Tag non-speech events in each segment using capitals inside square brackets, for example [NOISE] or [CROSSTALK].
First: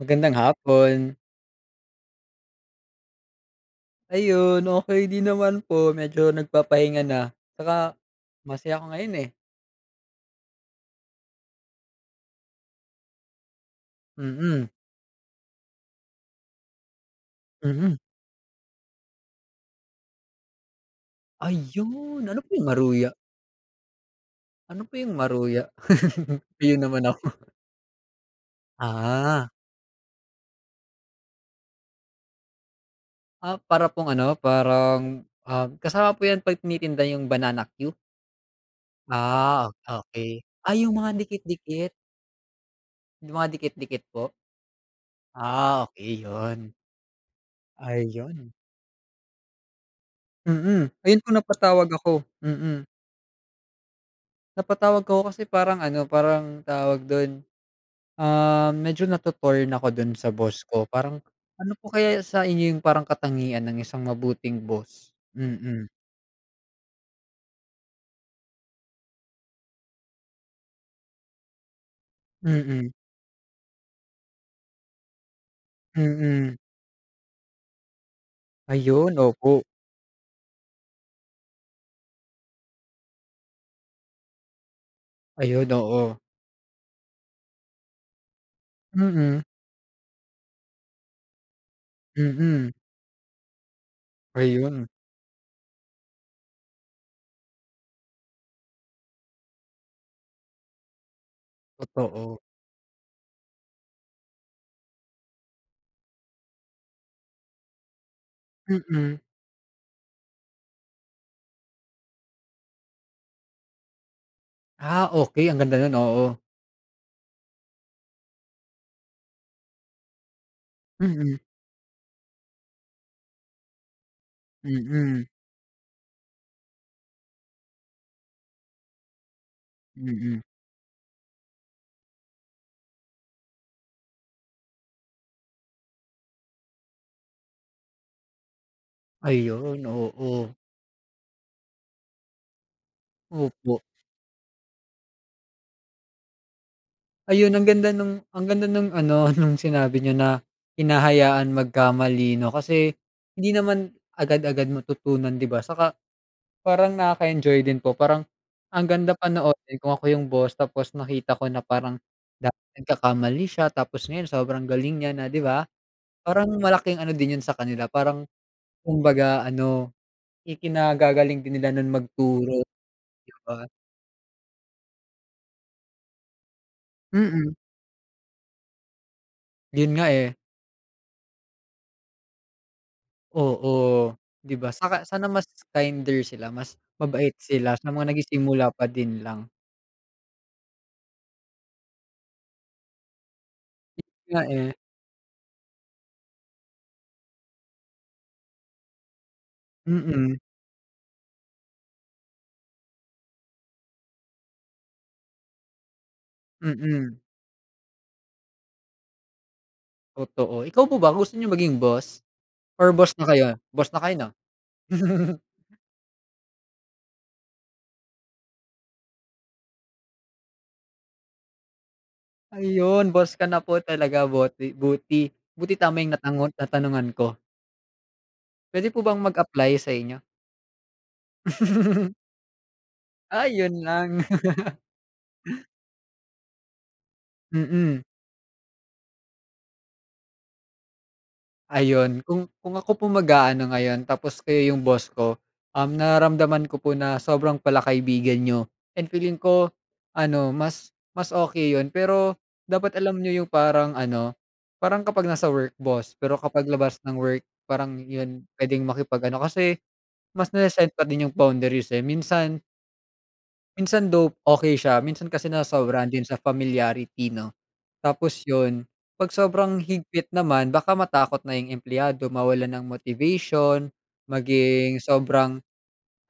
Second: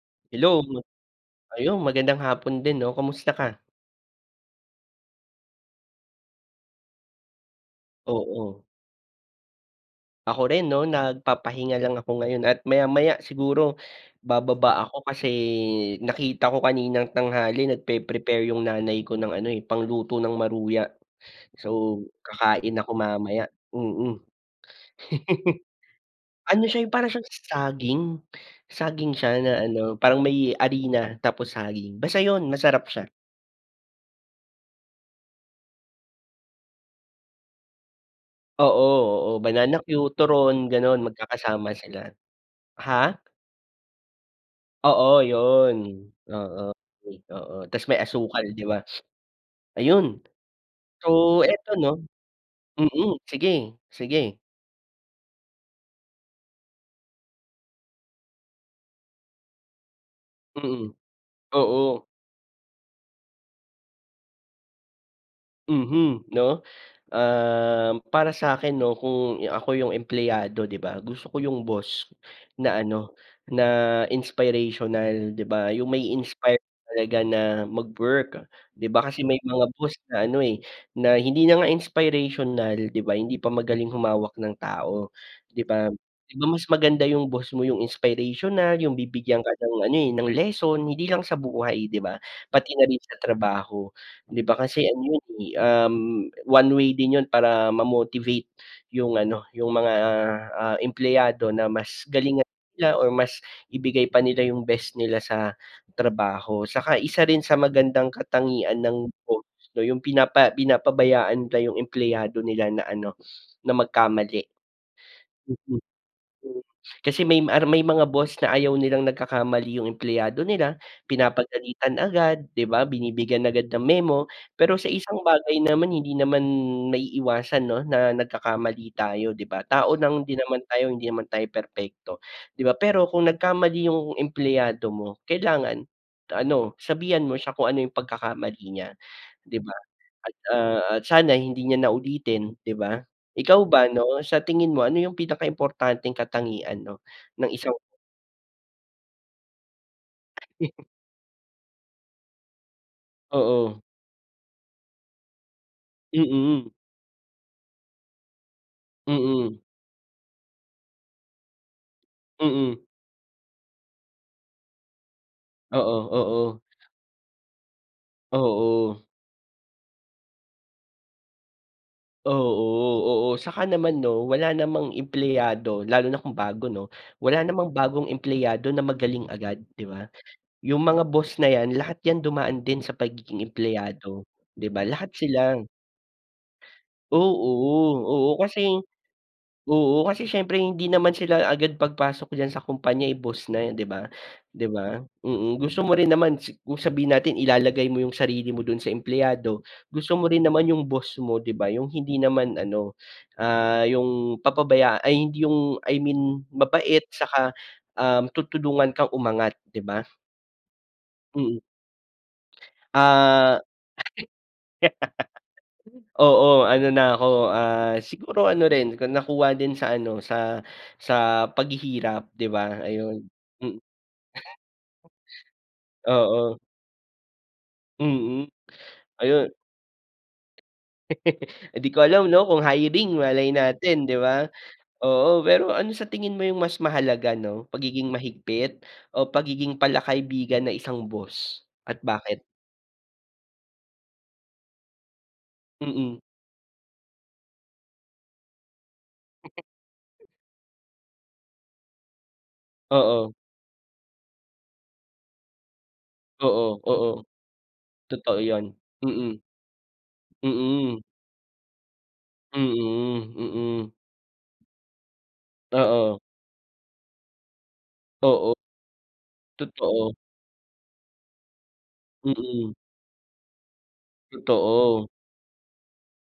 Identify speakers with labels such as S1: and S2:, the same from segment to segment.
S1: Magandang
S2: Hello.
S1: hapon.
S2: Ayun magandang hapon din 'no, kamusta ka?
S1: Ayun, okey din naman po. Medyo nagpapahinga na. Tsaka,
S2: Oo.
S1: masaya ako ngayon, eh.
S2: Ako rin 'no? Nagpapahinga lang ako ngayon, at maya-maya siguro
S1: Mm.
S2: bababa ako. Kasi nakita ko kaninang tanghali
S1: Mhm.
S2: nagpre -prepare yung nanay ko ng ano, eh, pangluto ng maruya. So
S1: Ayun. Ano po yung
S2: kakain ako
S1: maruya?
S2: mamaya, mm. [CHUCKLES]
S1: Ano po yung maruya? [CHUCKLES]
S2: Ano
S1: yun
S2: siya
S1: naman
S2: para siyang
S1: ako.
S2: saging, saging siya
S1: Ah.
S2: na ano, parang may harina, tapos saging. Basta yun, masarap siya.
S1: Ah, para pong ano parang, ah, kasama po yan 'pag tinitinda yung banana cue?
S2: Oo, oo,
S1: Ah,
S2: banana cue,
S1: okey,
S2: turon
S1: ay
S2: ganun,
S1: yung mga
S2: magkakasama
S1: dikit-dikit.
S2: sila. Ha?
S1: Yung mga dikit-dikit po?
S2: Oo yun,
S1: Ah, okay
S2: oo,
S1: yun.
S2: oo, tas may asukal
S1: Ayun.
S2: 'di ba? [SNIFFS] Ayun
S1: Hmm,
S2: so
S1: ayun po
S2: 'eto
S1: napatawag
S2: no?
S1: ako, hmm.
S2: Hmm. Sige, sige.
S1: Napatawag 'ko kasi, parang ano, parang tawag dun, um, medyo nato-torn ako dun sa boss ko,
S2: Hmm,
S1: parang ano po
S2: oo.
S1: kaya sa inyo, yung parang katangian ng isang mabuting boss, mm.
S2: Mm, no, ah, para sakin 'no kung ako yung empleyado 'di ba? Gusto ko yung boss na
S1: Mm.
S2: ano, na inspirational 'di ba? Yung
S1: Hmm.
S2: mai-inspire talaga na mag work. Di ba,
S1: Ayun,
S2: kasi may
S1: opo.
S2: mga boss na ano, eh, na hindi na nga inspirational, 'di ba, hindi pa magaling humawak ng tao, 'di
S1: Ayun,
S2: ba?
S1: oo.
S2: Di ba mas maganda yung boss mo, yung inspirational. Yung
S1: Hmm.
S2: bibigyan ka ng ano, eh, ng lesson. Hindi lang sa buhay 'di ba,
S1: Mm.
S2: pati na rin sa trabaho 'di ba? Kasi
S1: Ayun.
S2: ano yun, eh, um, one way din yun para ma-motivate yung ano, yung mga, ah, empleyado na mas
S1: Totoo.
S2: galingan nila or mas ibigay pa nila yung best nila sa trabaho. Saka isa rin sa magandang katangian ng
S1: Mm.
S2: boss 'no, yung pinapa pinapabayaan nila yung empleyado nila na ano, na magkamali.
S1: Ah, okay ang ganda
S2: Oo,
S1: nun oo.
S2: mm. Kasi may may mga boss na ayaw nilang nagkakamali yung empleyado nila,
S1: Mm.
S2: pinapagalitan agad 'di ba? Binibigyan agad ng memo. Pero sa isang
S1: Hmm.
S2: bagay naman, hindi naman maiiwasan 'no, na nagkakamali tayo, 'di ba? Tao lang
S1: Hmm.
S2: hindi naman tayo, hindi naman tayo perpekto, 'di ba? Pero, kung nagkamali yung empleyado mo kailangan, ano sabihan mo siya kung ano yung pagkakamali niya, 'di ba?
S1: Ayun,
S2: At,
S1: oo.
S2: ah, at sana hindi niya naulitin 'di ba? Ikaw
S1: Opo.
S2: ba ano sa tingin mo, ano yung pinaka-importanteng katangian 'no ng
S1: Ayun, ang
S2: isang
S1: ganda nung, ang ganda nung ano, nung sinabi niyo, na
S2: [CHUCKLES]
S1: hinahayaan magkamali, 'no? Kasi, hindi
S2: Oo.
S1: naman agad-agad matutunan, 'di ba? Saka
S2: Mm.
S1: parang nakaka-enjoy din po. Parang ang ganda
S2: Mm.
S1: panoorin kung ako yung boss, tapos nakita ko na parang
S2: Mm.
S1: nagkakamali siya, tapos ngayon sobrang galing niya na, 'di ba?
S2: Oo,
S1: Parang
S2: oo.
S1: malaking ano din yun sa kanila, parang
S2: Oo.
S1: kumbaga ano, ikinagagaling din nila nun magturo 'di
S2: Oo, oo saka
S1: ba?
S2: naman 'no, wala namang empleyado lalo na kung bago 'no, wala
S1: Mm.
S2: namang bagong empleyado na magaling agad, 'di
S1: Yun nga
S2: ba?
S1: eh.
S2: Yung mga boss na yan, lahat yan dumaan din sa pagiging
S1: Oo,
S2: empleyado
S1: 'di
S2: 'di
S1: ba?
S2: ba,
S1: Tsaka
S2: lahat
S1: sana mas
S2: sila.
S1: kinder sila. Mas mabait
S2: Oo,
S1: sila sa mga
S2: oo, kasi
S1: nagsisimula pa din lang.
S2: oo, kasi syempre hindi naman sila agad pagpasok diyan sa kompanya ay boss na yan 'di ba,
S1: Nga
S2: di
S1: eh.
S2: ba? Mm, gusto mo rin naman sa sabihin natin ilalagay mo yung sarili mo dun sa empleyado, gusto mo
S1: Hmm.
S2: rin naman yung boss mo 'di ba, yung hindi naman ano, ah, yung papabaya ay 'di yung I mean mabait
S1: Hmm.
S2: 'tsaka, ah, tutulungan kang umangat, 'di ba?
S1: Totoo, ikaw po ba gusto niyo
S2: Hmm.
S1: maging boss? Or boss na kayo.
S2: Ah.
S1: Boss na kayo, 'no? [CHUCKLES]
S2: [GIGGLES] Oo, ano na ako, ah, siguro ano rin, nakuha din sa ano, sa sa paghihirap, 'di ba?
S1: Ayun,
S2: Ayun.
S1: boss ka na po
S2: [CHUCKLES]
S1: talaga. Boti buti buti tama yung natango
S2: Oo.
S1: natanungan ko.
S2: Mhm,
S1: Puwede po bang
S2: ayun.
S1: mag-apply sa inyo?
S2: [LAUGHS] Hindi ko
S1: [GIGGLES]
S2: alam, 'no, kung hiring,
S1: Ah,
S2: malay
S1: ayun
S2: natin, di
S1: lang.
S2: ba?
S1: [LAUGHS]
S2: Oo. Pero ano sa tingin mo 'yung mas mahalaga, 'no,
S1: Mm.
S2: pagiging mahigpit o pagiging palakaibigan ng isang boss? At
S1: Ayun,
S2: bakit?
S1: kung kung ako po ang mag-a-ano ngayon, tapos kayo 'yung boss ko, um,
S2: Mm.
S1: nararamdaman ko po na sobrang palakaibigan niyo, and feeling ko, ano, mas mas okey yun. Pero dapat alam
S2: Oo.
S1: niyo 'yung parang ano, parang kapag nasa work, boss, pero kapag
S2: Oo,
S1: labas
S2: oo.
S1: ng work, parang
S2: Totoo
S1: iyon
S2: yon,
S1: puwedeng makipag-ano
S2: mm.
S1: kasi mas nase-set
S2: Mm.
S1: pa din 'yung boundaries eh, minsan
S2: Mhm, mm.
S1: Minsan, though, okey siya, minsan kasi nasobrahan
S2: Oo.
S1: din sa familiarity, 'no. Tapos
S2: Oo.
S1: ’yon, 'pag sobrang
S2: Totoo.
S1: higpit naman, baka matakot na ’yung empleyado
S2: Mhm.
S1: mawalan ng motivation, maging
S2: Totoo.
S1: sobrang,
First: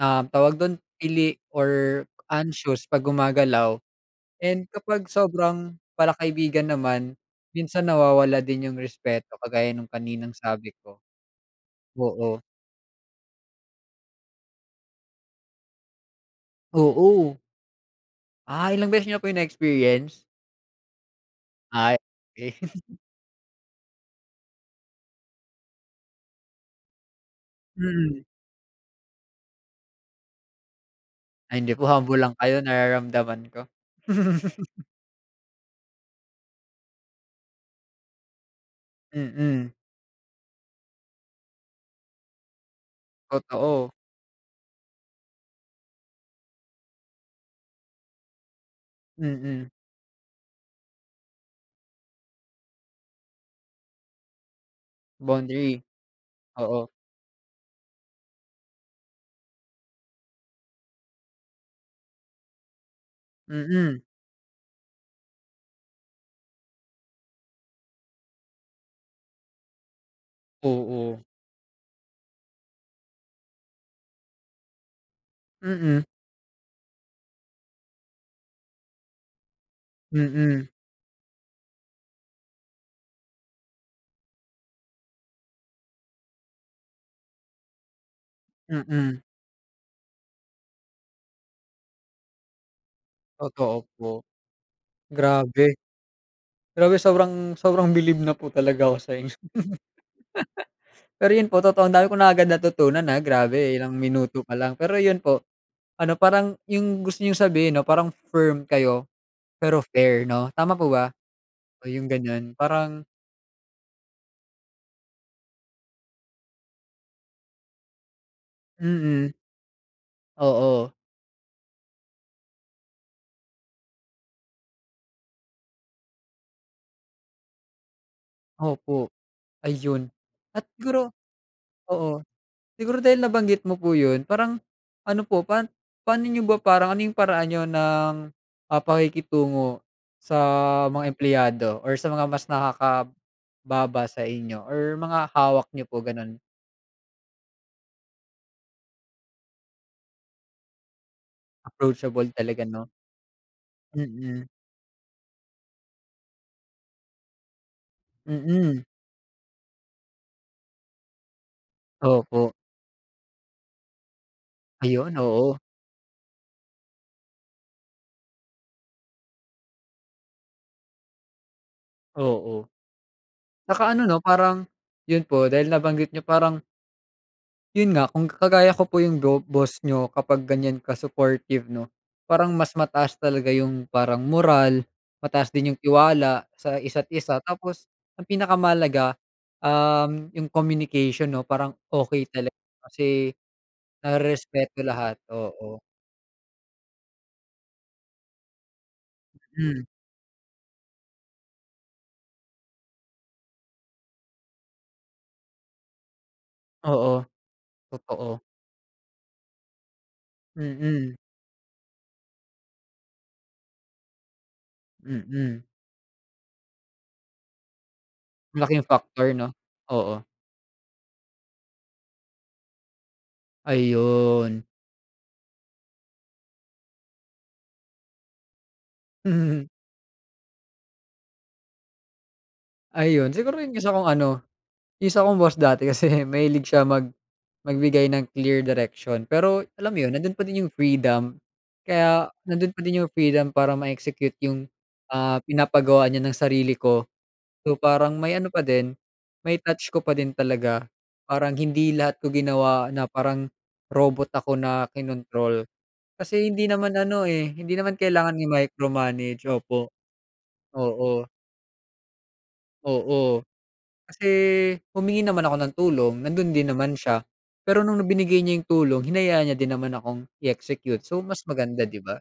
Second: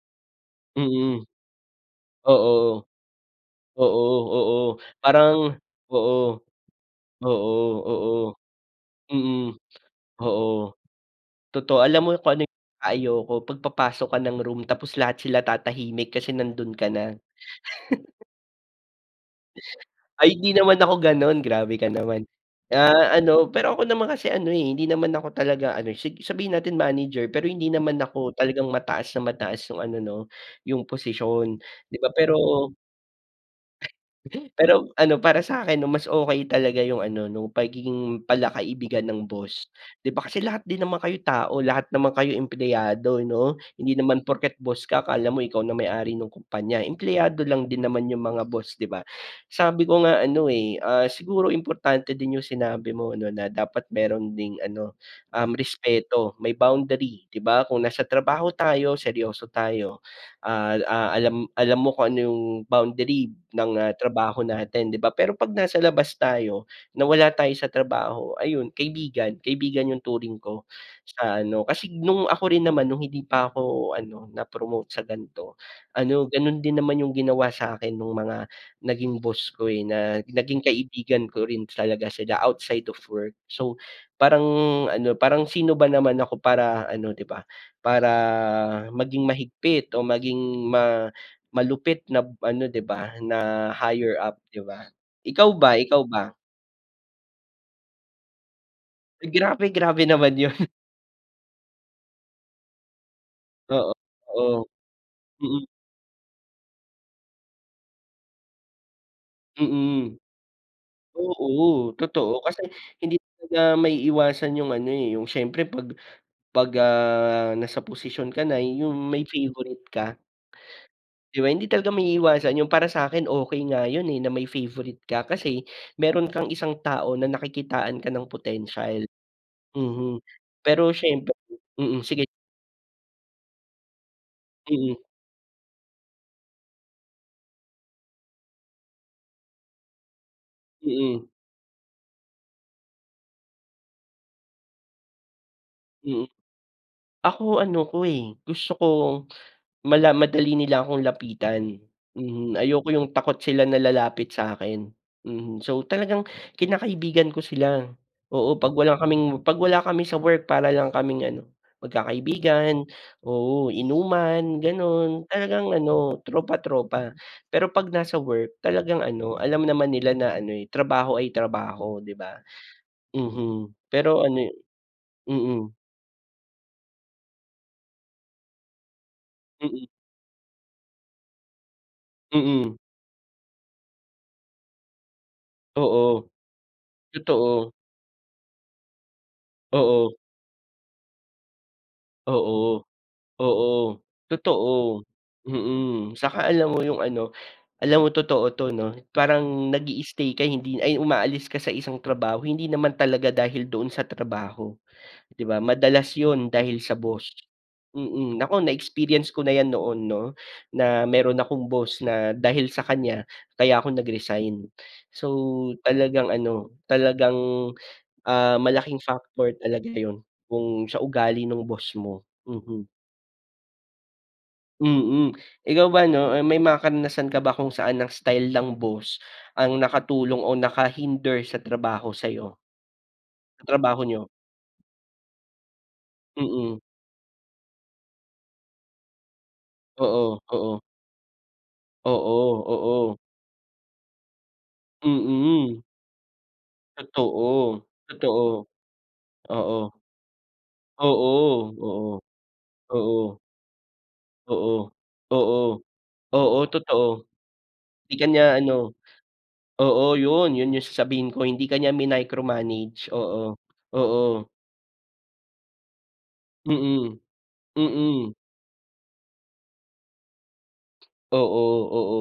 S1: um, tawag don,
S2: Mm.
S1: pili or
S2: Oo.
S1: anxious 'pag gumagalaw,
S2: Oo,
S1: and
S2: oo,
S1: kapag
S2: parang
S1: sobrang pala
S2: oo.
S1: kaibigan naman,
S2: Oo,
S1: minsan
S2: oo.
S1: nawawala din ’yung respeto,
S2: Mm.
S1: kagaya ng kaninang sabi
S2: Oo,
S1: ko.
S2: totoo, alam mo kung
S1: Oo.
S2: ano 'yung pinaka ayoko pagpapasok ka ng room, tapos lahat sila tatahimik kasi nandun ka na.
S1: Oo.
S2: [CHUCKLES]
S1: Ah, ilang beses niyo po yun na experience?
S2: Ay hindi naman ako ganon, grabe ka
S1: Ay,
S2: naman.
S1: eh. [CHUCKLES]
S2: Ah, ano pero ako naman kasi ano, eh, hindi naman ako talaga ano sabihin natin manager, pero hindi naman
S1: Mhm.
S2: ako talagang mataas na mataas yung ano no, yung posisyon
S1: Ay hindi po
S2: di ba,
S1: humble lang
S2: pero
S1: kayo nararamdaman ko. [CHUCKLES]
S2: Pero ano para sakin mas okay talaga yung ano nung pagiging pala-kaibigan ng
S1: Mm.
S2: boss. Di ba kasi lahat din naman kayo tao, lahat naman kayo empleyado no,
S1: Totoo.
S2: hindi naman porket boss ka akala mo ikaw na may ari ng kompanya, empleyado lang din naman yung mga boss di ba.
S1: Mhm.
S2: Sabi ko nga ano, eh, ah, siguro importante din yung sinabi mo ano na dapat meron ding ano, um,
S1: Boundary?
S2: respeto, may
S1: Oo.
S2: boundary di ba kung nasa trabaho tayo seryoso tayo. Ah ah, alam alam, mo kung ano yung boundary ng
S1: Mm.
S2: trabaho natin di ba? Pero pag nasa labas tayo, na wala tayo sa trabaho, ayun kaibigan kaibigan yung turing ko
S1: Oo.
S2: sa ano, kasi nung ako rin naman nung hindi pa ako ano na promote sa ganito
S1: Mm.
S2: ano ganon din naman yung ginawa sakin nung mga, naging boss ko, eh, na naging
S1: Mm.
S2: kaibigan ko rin talaga sila outside of work. So parang ano parang sino ba naman ako para ano di ba, para
S1: Mm.
S2: maging mahigpit o maging ma malupit na ano di ba na
S1: Totoo po,
S2: higher up di ba ikaw
S1: grabe.
S2: ba, ikaw ba?
S1: Grabe, sobrang sobrang bilib na po talaga ako sa inyo.
S2: Grabe, grabe naman yun.
S1: [CHUCKLES] Pero yun po totoong dami kong na agad natutunan na grabe
S2: Oo,
S1: ilang minuto pa
S2: oo,
S1: lang. Pero yun po,
S2: mm.
S1: ano parang yung gusto niyong sabihin ano parang firm kayo pero
S2: Mm.
S1: fair no tama po ba? Oh,
S2: Oo
S1: yung
S2: totoo
S1: ganyan
S2: kasi
S1: parang
S2: hindi talaga maiiwasan yung ano, eh, yung syempre 'pag 'pag, ah, nasa posisyon ka na yung may
S1: Mm.
S2: favorite ka.
S1: Oo.
S2: Di ba hindi talaga maiiwasan yung para sakin okay nga yun, eh, na may favorite ka, kasi meron kang isang tao na nakikitaan ka ng potensyal.
S1: Opo, ayun
S2: Mhm,
S1: at
S2: pero
S1: siguro
S2: syempre, mm,
S1: oo,
S2: sige
S1: siguro dahil nabanggit mo po yun, parang
S2: Mm.
S1: ano po pan, pano niyo ba parang ano yung paraan niyo ng mga pakikitungo sa mga
S2: Mm.
S1: empleyado or sa mga mas nakakababa sa inyo or mga hawak niyo po
S2: Mm,
S1: ganon?
S2: ako ano ko, eh, gusto ko mala madali nila akong lapitan.
S1: Approachable
S2: Mhm,
S1: talaga no?
S2: ayoko yung takot sila na lalapit
S1: Mm.
S2: sakin, mhm, so talagang kinakaibigan ko sila oo pag
S1: Mm.
S2: wala kaming pag wala kami sa work para lang kaming ano
S1: Opo.
S2: magkakaibigan, oo inuman,
S1: Ayun,
S2: ganon
S1: oo.
S2: talagang ano tropa tropa. Pero pag nasa work talagang ano alam naman nila na ano trabaho ay trabaho di ba,
S1: Oo,
S2: mhm,
S1: tsaka ano
S2: pero
S1: no,
S2: ano
S1: parang yun po dahil
S2: mm.
S1: nabanggit niyo, parang Yun nga, kung kagaya ko po yung go boss
S2: Mm.
S1: niyo, kapag ganyan ka-supportive 'no, parang mas
S2: Mm.
S1: mataas talaga yung parang moral, mataas din yung
S2: Oo.
S1: tiwala sa isa't isa
S2: Totoo.
S1: tapos ang pinakamahalaga,
S2: Oo.
S1: um, yung communication 'no. Parang okey talaga
S2: Oo.
S1: kasi,
S2: Oo.
S1: narerespeto
S2: Totoo.
S1: lahat. Oo.
S2: Mm. Saka alam mo yung ano alam mo totoo 'to 'no. Parang
S1: Hmm.
S2: nag-i-stay ka hindi ay, umaalis ka sa isang trabaho, hindi naman talaga dahil doon sa trabaho, di, ba? Madalas yun dahil sa
S1: Oo.
S2: boss. Mm.
S1: Totoo.
S2: Naku, na-experience ko na 'yan noon 'no na
S1: Mm.
S2: meron akong boss na dahil sa kanya, kaya ako nag-resign. So
S1: Mm.
S2: talagang ano, talagang, ah,
S1: Malaking
S2: malaking
S1: factor 'no?
S2: factor talaga yun
S1: Oo.
S2: kung sa ugali ng boss mo, mhm.
S1: Ayun.
S2: Mm. Ikaw ba 'no, eh, may mga karanasan ka ba kung saan ang style ng boss
S1: Mhm.
S2: ang nakatulong o nakahinder sa trabaho sa'yo?
S1: Ayun. Siguro
S2: Sa
S1: yung isa
S2: trabaho
S1: kong
S2: niyo.
S1: ano, yung isa kong boss dati kasi mahilig
S2: Mm.
S1: siya mag magbigay ng clear direction pero alam mo yun, nando'n
S2: Oo,
S1: pa din yung
S2: oo.
S1: freedom. Kaya
S2: Oo,
S1: nando'n pa din yung
S2: oo.
S1: freedom para ma-execute yung, ah,
S2: Mm.
S1: pinapagawa niya ng sarili ko. So,
S2: Totoo,
S1: parang may ano pa
S2: totoo.
S1: din, may
S2: Oo.
S1: touch ko pa din talaga.
S2: Oo,
S1: Parang hindi lahat
S2: oo.
S1: ko ginawa na
S2: Oo.
S1: parang robot ako
S2: Oo.
S1: na
S2: Oo.
S1: kinontrol. Kasi
S2: Oo,
S1: hindi naman ano
S2: totoo.
S1: eh, hindi naman
S2: 'Di ka
S1: kailangan
S2: niya ano
S1: i-micromanage, opo.
S2: oo yun, yun yung
S1: Oo.
S2: sasabihin ko, hindi ka niya minicromanage.
S1: Oo.
S2: Oo,
S1: Kasi,
S2: oo.
S1: humingi naman ako ng tulong, nando'n din naman
S2: Mm.
S1: siya. Pero no'ng
S2: Mm.
S1: binigay niya yung tulong, hinayaan niya din naman akong i-execute, so mas
S2: Oo,
S1: maganda, 'di
S2: oo.
S1: ba?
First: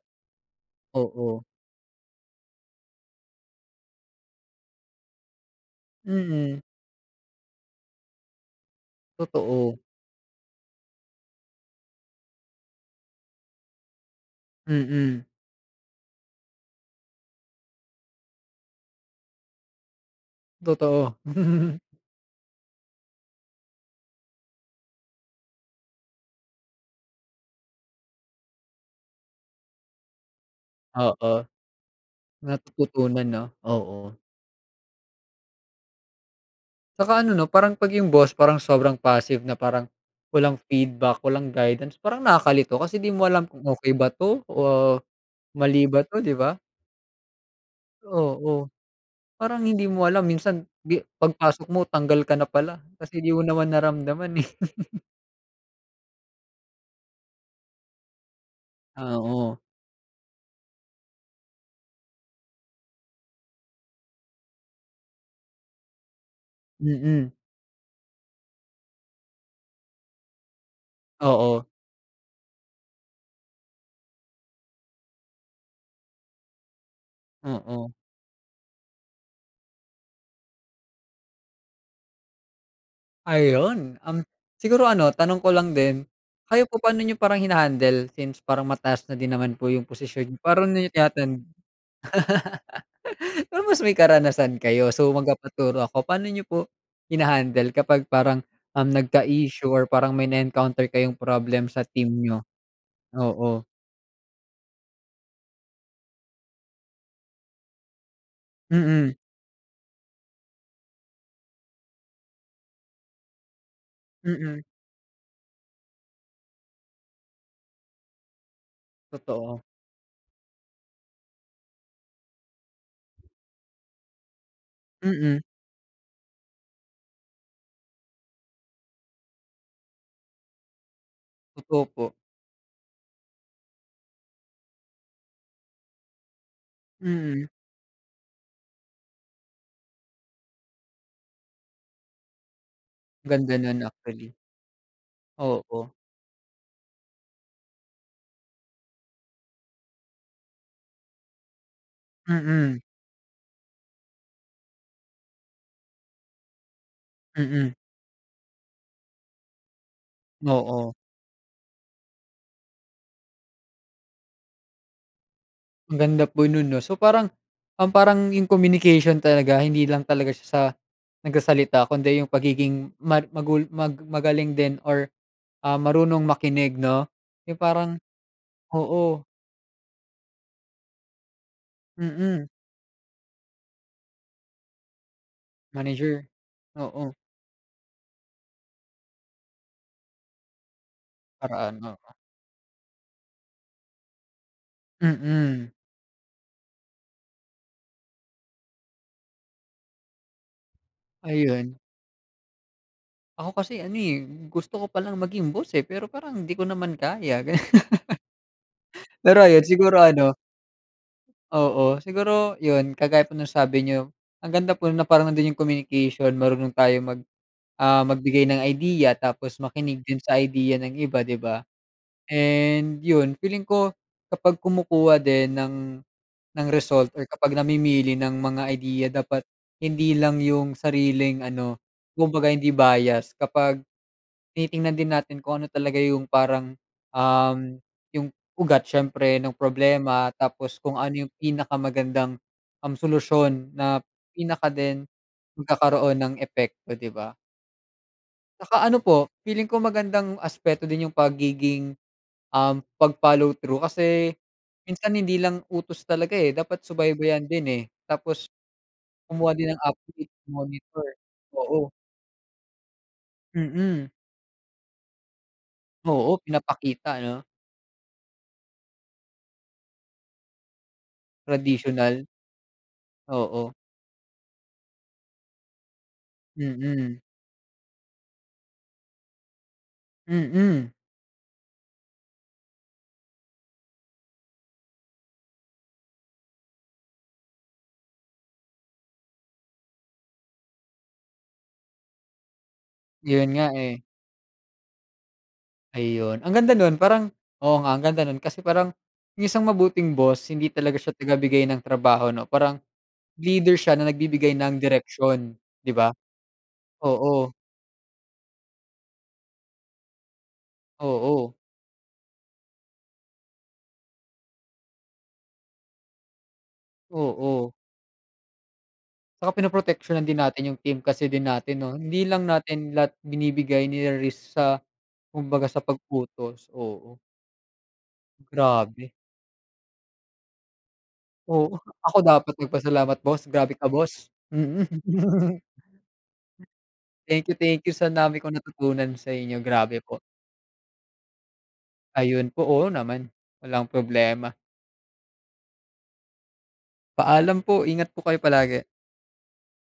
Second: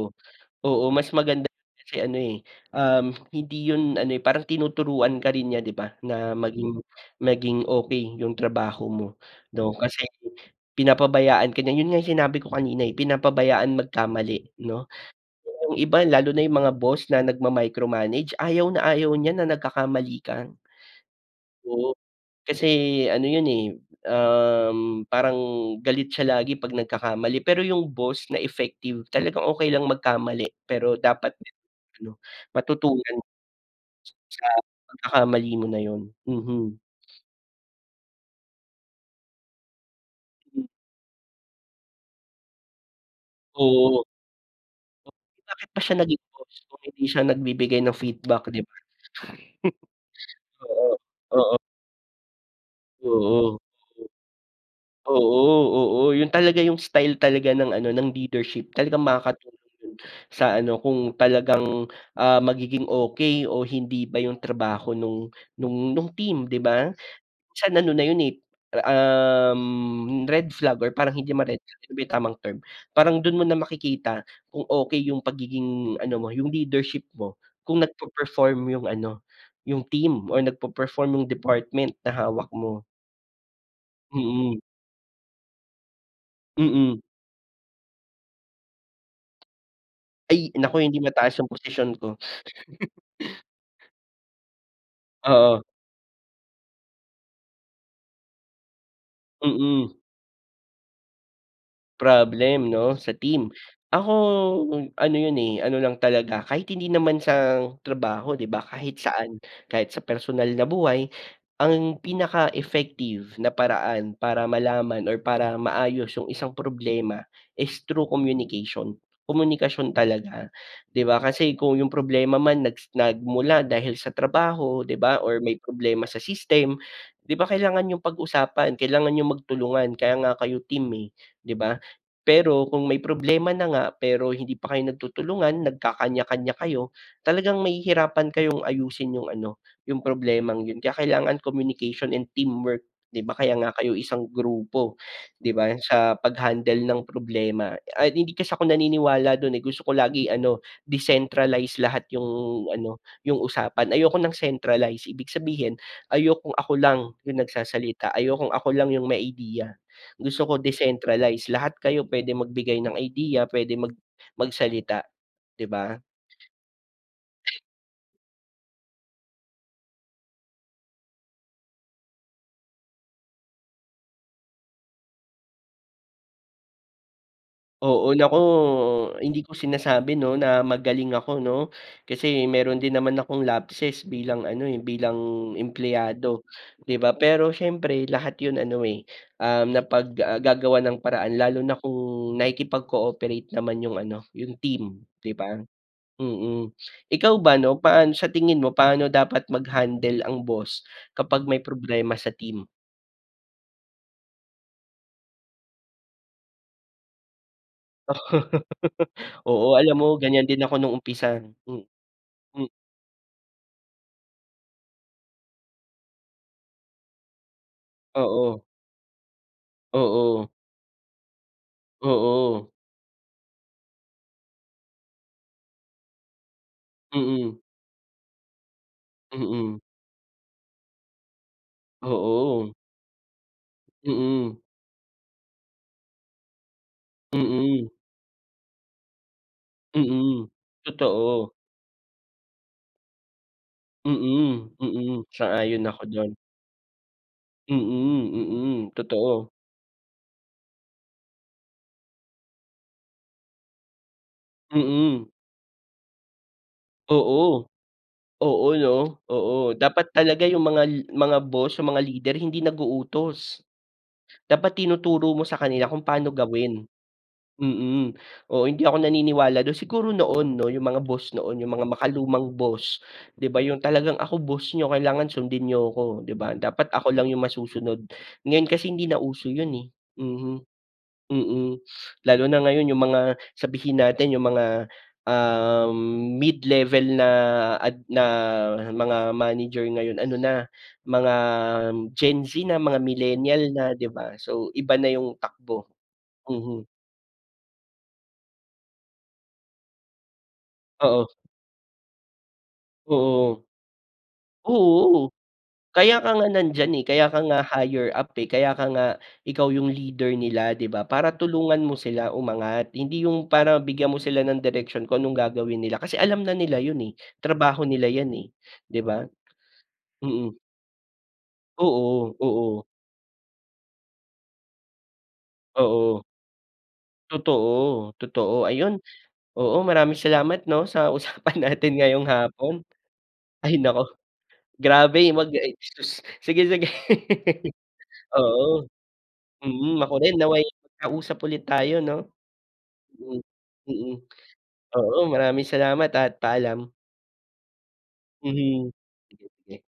S2: Oo, mas
S1: Oo.
S2: maganda kasi ano eh, um, hindi yun ano eh, parang tinuturuan ka rin niya, di ba? Na
S1: Mm.
S2: maging maging okey yung trabaho mo 'no
S1: Totoo.
S2: kasi pinapabayaan ka niya. Yun nga yung sinabi ko kanina eh, pinapabayaan magkamali 'no.
S1: Mm.
S2: Yung iba, lalo na yung mga boss na nagmamicromanage, ayaw na ayaw niya na nagkakamali ka.
S1: Totoo. [LAUGHS]
S2: Oo. Kasi ano yun eh, um, parang galit siya lagi 'pag nagkakamali, pero yung boss na effective, talagang okey lang magkamali pero
S1: Oo.
S2: dapat ano, matutunan.
S1: Natututunan 'no? Oo.
S2: Sa pagkakamali mo na yun, mhm.
S1: Tsaka ano 'no, parang 'pag yung boss, parang sobrang passive na parang walang
S2: Hmm.
S1: feedback, walang guidance. Parang nakakalito kasi 'di mo alam kung okey
S2: Oo.
S1: ba 'to o
S2: Bakit pa
S1: mali
S2: siya
S1: ba 'to,
S2: naging
S1: di ba?
S2: boss kung hindi siya nagbibigay ng feedback, 'di
S1: Oo.
S2: ba?
S1: Parang hindi mo alam
S2: [CHUCKLES]
S1: minsan
S2: Oo.
S1: di
S2: Oo.
S1: pagpasok mo, tanggal ka na pala kasi 'di mo
S2: Oo. Hmm.
S1: naman naramdaman eh. [LAUGHS]
S2: Oo, oo, yun talaga yung style talaga ng ano, ng leadership. Talagang
S1: Ah, oo.
S2: makakatulong yun sa ano, kung talagang, ah, magiging okey o hindi ba yung trabaho no'ng no'ng no'ng team, 'di ba?
S1: Mm.
S2: Minsan ano na yun eh, um, red flag or parang hindi naman red
S1: Oo.
S2: flag, ano ba yung tamang term? Parang do'n mo na makikita kung okey yung pagiging ano mo, yung leadership mo, kung
S1: Oo.
S2: nagpa-perform yung ano, yung team or nagpe-perform yung department na hawak mo.
S1: Ayun, um,
S2: Mm.
S1: siguro ano tanong ko lang din, kayo po
S2: Mm.
S1: paano niyo parang hinahandle since parang mataas na din naman po yung posisyon niyo,
S2: Ay
S1: para
S2: naku,
S1: niyo
S2: hindi mataas
S1: tinatan
S2: yung posisyon ko. [CHUCKLES]
S1: [LAUGHS] Pero may mas karanasan kayo so
S2: Oo.
S1: magpapaturo ako, paano niyo po hinahandle kapag parang, um, nagka-issue or
S2: Mm.
S1: parang may na-encounter kayong problem sa team niyo?
S2: Problem 'no, sa team.
S1: Oo.
S2: Ako ano 'yon, eh, ano lang talaga kahit hindi naman sa trabaho 'di ba kahit
S1: Mm.
S2: saan, kahit sa personal na buhay. Ang pinaka effective na paraan para
S1: Mm.
S2: malaman or para maayos yung isang problema is through communication.
S1: Totoo.
S2: Komunikasyon talaga, di ba kasi kung yung problema man nagsi nagmula dahil sa trabaho 'di ba
S1: Mm.
S2: or may problema sa system. 'Di ba kailangan niyong pag-usapan, kailangan niyong magtulungan kaya nga kayo team, eh, 'di ba?
S1: Totoo po.
S2: Pero kung may problema na nga pero hindi pa kayo nagtutulungan nagkakanya-kanya kayo,
S1: Mm.
S2: talagang mahihirapan kayong ayusin yung ano, yung problemang 'yon. Kaya kailangan communication and teamwork 'di ba? Kaya
S1: Ganda
S2: nga
S1: no'n
S2: kayo isang
S1: actually.
S2: grupo, di ba yung
S1: Oo.
S2: sa paghandle ng problema at hindi kasi ako naniniwala do'n ,eh, gusto ko lagi ano decentralize lahat yung
S1: Mm.
S2: ano yung usapan, ayoko ng centralize ibig sabihin, ayokong ako lang yung
S1: Mm.
S2: nagsasalita, ayokong ako lang yung may ideya, gusto ko
S1: Oo.
S2: decentralize lahat kayo puwede magbigay ng idea puwede mag mag salita 'di ba?
S1: Ang ganda po non 'no, so parang,
S2: [SNEEZES]
S1: um, parang yung communication talaga hindi lang talaga siya sa, nagsasalita kundi yung pagiging mag magul mag magaling din or, ah, marunong makinig 'no, yung parang
S2: Oo naku,
S1: oo.
S2: hindi ko sinasabi 'no, na magaling ako 'no,
S1: Mm.
S2: kasi mayro'n din naman akong lapses bilang ano, eh, bilang
S1: Manager,
S2: empleyado, 'di ba.
S1: oo
S2: Pero siyempre lahat 'yon ano, eh, um, napag ah, gagawa ng paraan lalo na
S1: Paraan, oo.
S2: kung nakikipag cooperate naman yung ano, yung team 'di ba?
S1: Mm.
S2: Mm, ikaw ba 'no paano sa tingin mo paano dapat maghandle ang boss, kapag may
S1: Ayun.
S2: problema sa team?
S1: Ako kasi ano, eh, gusto ko palang maging boss, eh, pero parang 'di ko naman kaya, gano'n.
S2: Oo.
S1: [LAUGHS]
S2: [LAUGHS]
S1: Pero ayun,
S2: Oo, alam
S1: siguro
S2: mo
S1: ano
S2: ganyan din ako nung umpisa. Hmm,
S1: Oo, siguro
S2: hmm.
S1: yun, kagaya po ng sabi niyo, ang ganda po na parang nando'n yung communication, marunong tayo mag, ah, magbigay
S2: Oo.
S1: ng idea, tapos makinig din sa
S2: Oo.
S1: idea ng iba, 'di ba.
S2: Oo.
S1: And yun, feeling ko kapag kumukuha din ng ng result or kapag
S2: Mm.
S1: namimili ng mga idea dapat
S2: Mm.
S1: hindi lang yung sariling ano, kumbaga hindi
S2: Oo.
S1: bias. Kapag
S2: Mm.
S1: tinitignan din natin kung ano talaga yung parang, um,
S2: Mm.
S1: yung ugat siyempre nung problema,
S2: Mm,
S1: tapos kung ano yung
S2: totoo.
S1: pinakamagandang, um, solusyon na
S2: Mm,
S1: pinaka din
S2: mm. Sang-ayon ako
S1: magkakaroon ng
S2: diyan.
S1: epekto, 'di ba?
S2: Mm,
S1: Tsaka
S2: mm,
S1: ano po,
S2: totoo.
S1: feeling ko magandang aspeto din yung pagiging, um, pag-follow through. Kasi minsan
S2: Mm.
S1: hindi lang utos talaga, eh, dapat subaybayan din,
S2: Oo.
S1: eh. Tapos
S2: Oo 'no,
S1: kumuha din
S2: oo.
S1: ng
S2: Dapat
S1: update,
S2: talaga yung mga
S1: i-monitor,
S2: mga boss,
S1: oo.
S2: yung mga leader hindi nag-uutos.
S1: Mm.
S2: Dapat tinuturo mo sa kanila kung pa'no
S1: Oo,
S2: gawin,
S1: pinapakita 'no.
S2: mm. Oo, hindi ako naniniwala do'n. Siguro noon 'no, yung mga boss noon, yung mga
S1: Traditional.
S2: makalumang boss 'di ba.
S1: Oo.
S2: Yung talagang, "Ako boss niyo, kailangan sundin niyo 'ko." 'Di ba. "Dapat ako
S1: Mm.
S2: lang yung masusunod." Ngayon kasi hindi na uso yun, eh. Mhm.
S1: Mm.
S2: Mm. [SNIFFS] Lalo na ngayon yung mga, sabihin natin yung mga, um, mid-level na ad na mga manager ngayon ano na, mga Gen Z na, mga
S1: Yun nga,
S2: millennial na,
S1: eh.
S2: 'di ba. So iba na yung takbo,
S1: Ayun, ang ganda
S2: mhm.
S1: no'n parang oo, nga ang ganda no'n kasi parang, yung isang mabuting boss hindi talaga siya
S2: Oo.
S1: tagabigay ng trabaho 'no. Parang
S2: Oo.
S1: leader siya na nagbibigay ng
S2: Oo,
S1: direksyon, di ba.
S2: kaya ka nga nandiyan, eh, kaya ka
S1: Oo.
S2: nga higher up, eh, kaya ka nga ikaw yung leader nila, 'di ba. Para
S1: Oo.
S2: tulungan mo sila umangat. Hindi yung para bigyan mo sila ng direksyon kung anong gagawin nila. Kasi alam na nila yun, eh,
S1: Oo.
S2: trabaho nila yan, eh, 'di ba.
S1: Tsaka pinoproteksyonan din
S2: Mm.
S1: natin yung team kasi din natin 'no. Hindi
S2: Oo,
S1: lang
S2: oo.
S1: natin lahat binibigay niri-risk sa kumbaga sa
S2: Oo.
S1: pag-utos, oo.
S2: Totoo, totoo. Ayun,
S1: Grabe.
S2: oo maraming salamat 'no, sa usapan
S1: Oo,
S2: natin
S1: ako
S2: ngayong
S1: dapat
S2: hapon.
S1: nagpasalamat boss,
S2: Ay
S1: grabe ka
S2: naku.
S1: boss. Mm.
S2: Grabe, 'wag
S1: [LAUGHS]
S2: ay, sus. Sige sige.
S1: Thank you, thank you sa
S2: [LAUGHS]
S1: dami kong
S2: Oo,
S1: natutunan sa inyo. Grabe
S2: mm. Ako
S1: po.
S2: rin, nawa'y magkausap ulit tayo 'no.
S1: Ayun po. Oo naman,
S2: Mm,
S1: walang
S2: mm.
S1: problema.
S2: Oo, maraming salamat at paalam.
S1: Paalam po. Ingat po kayo palagi.
S2: Mhm. [UNINTELLIGIBLE]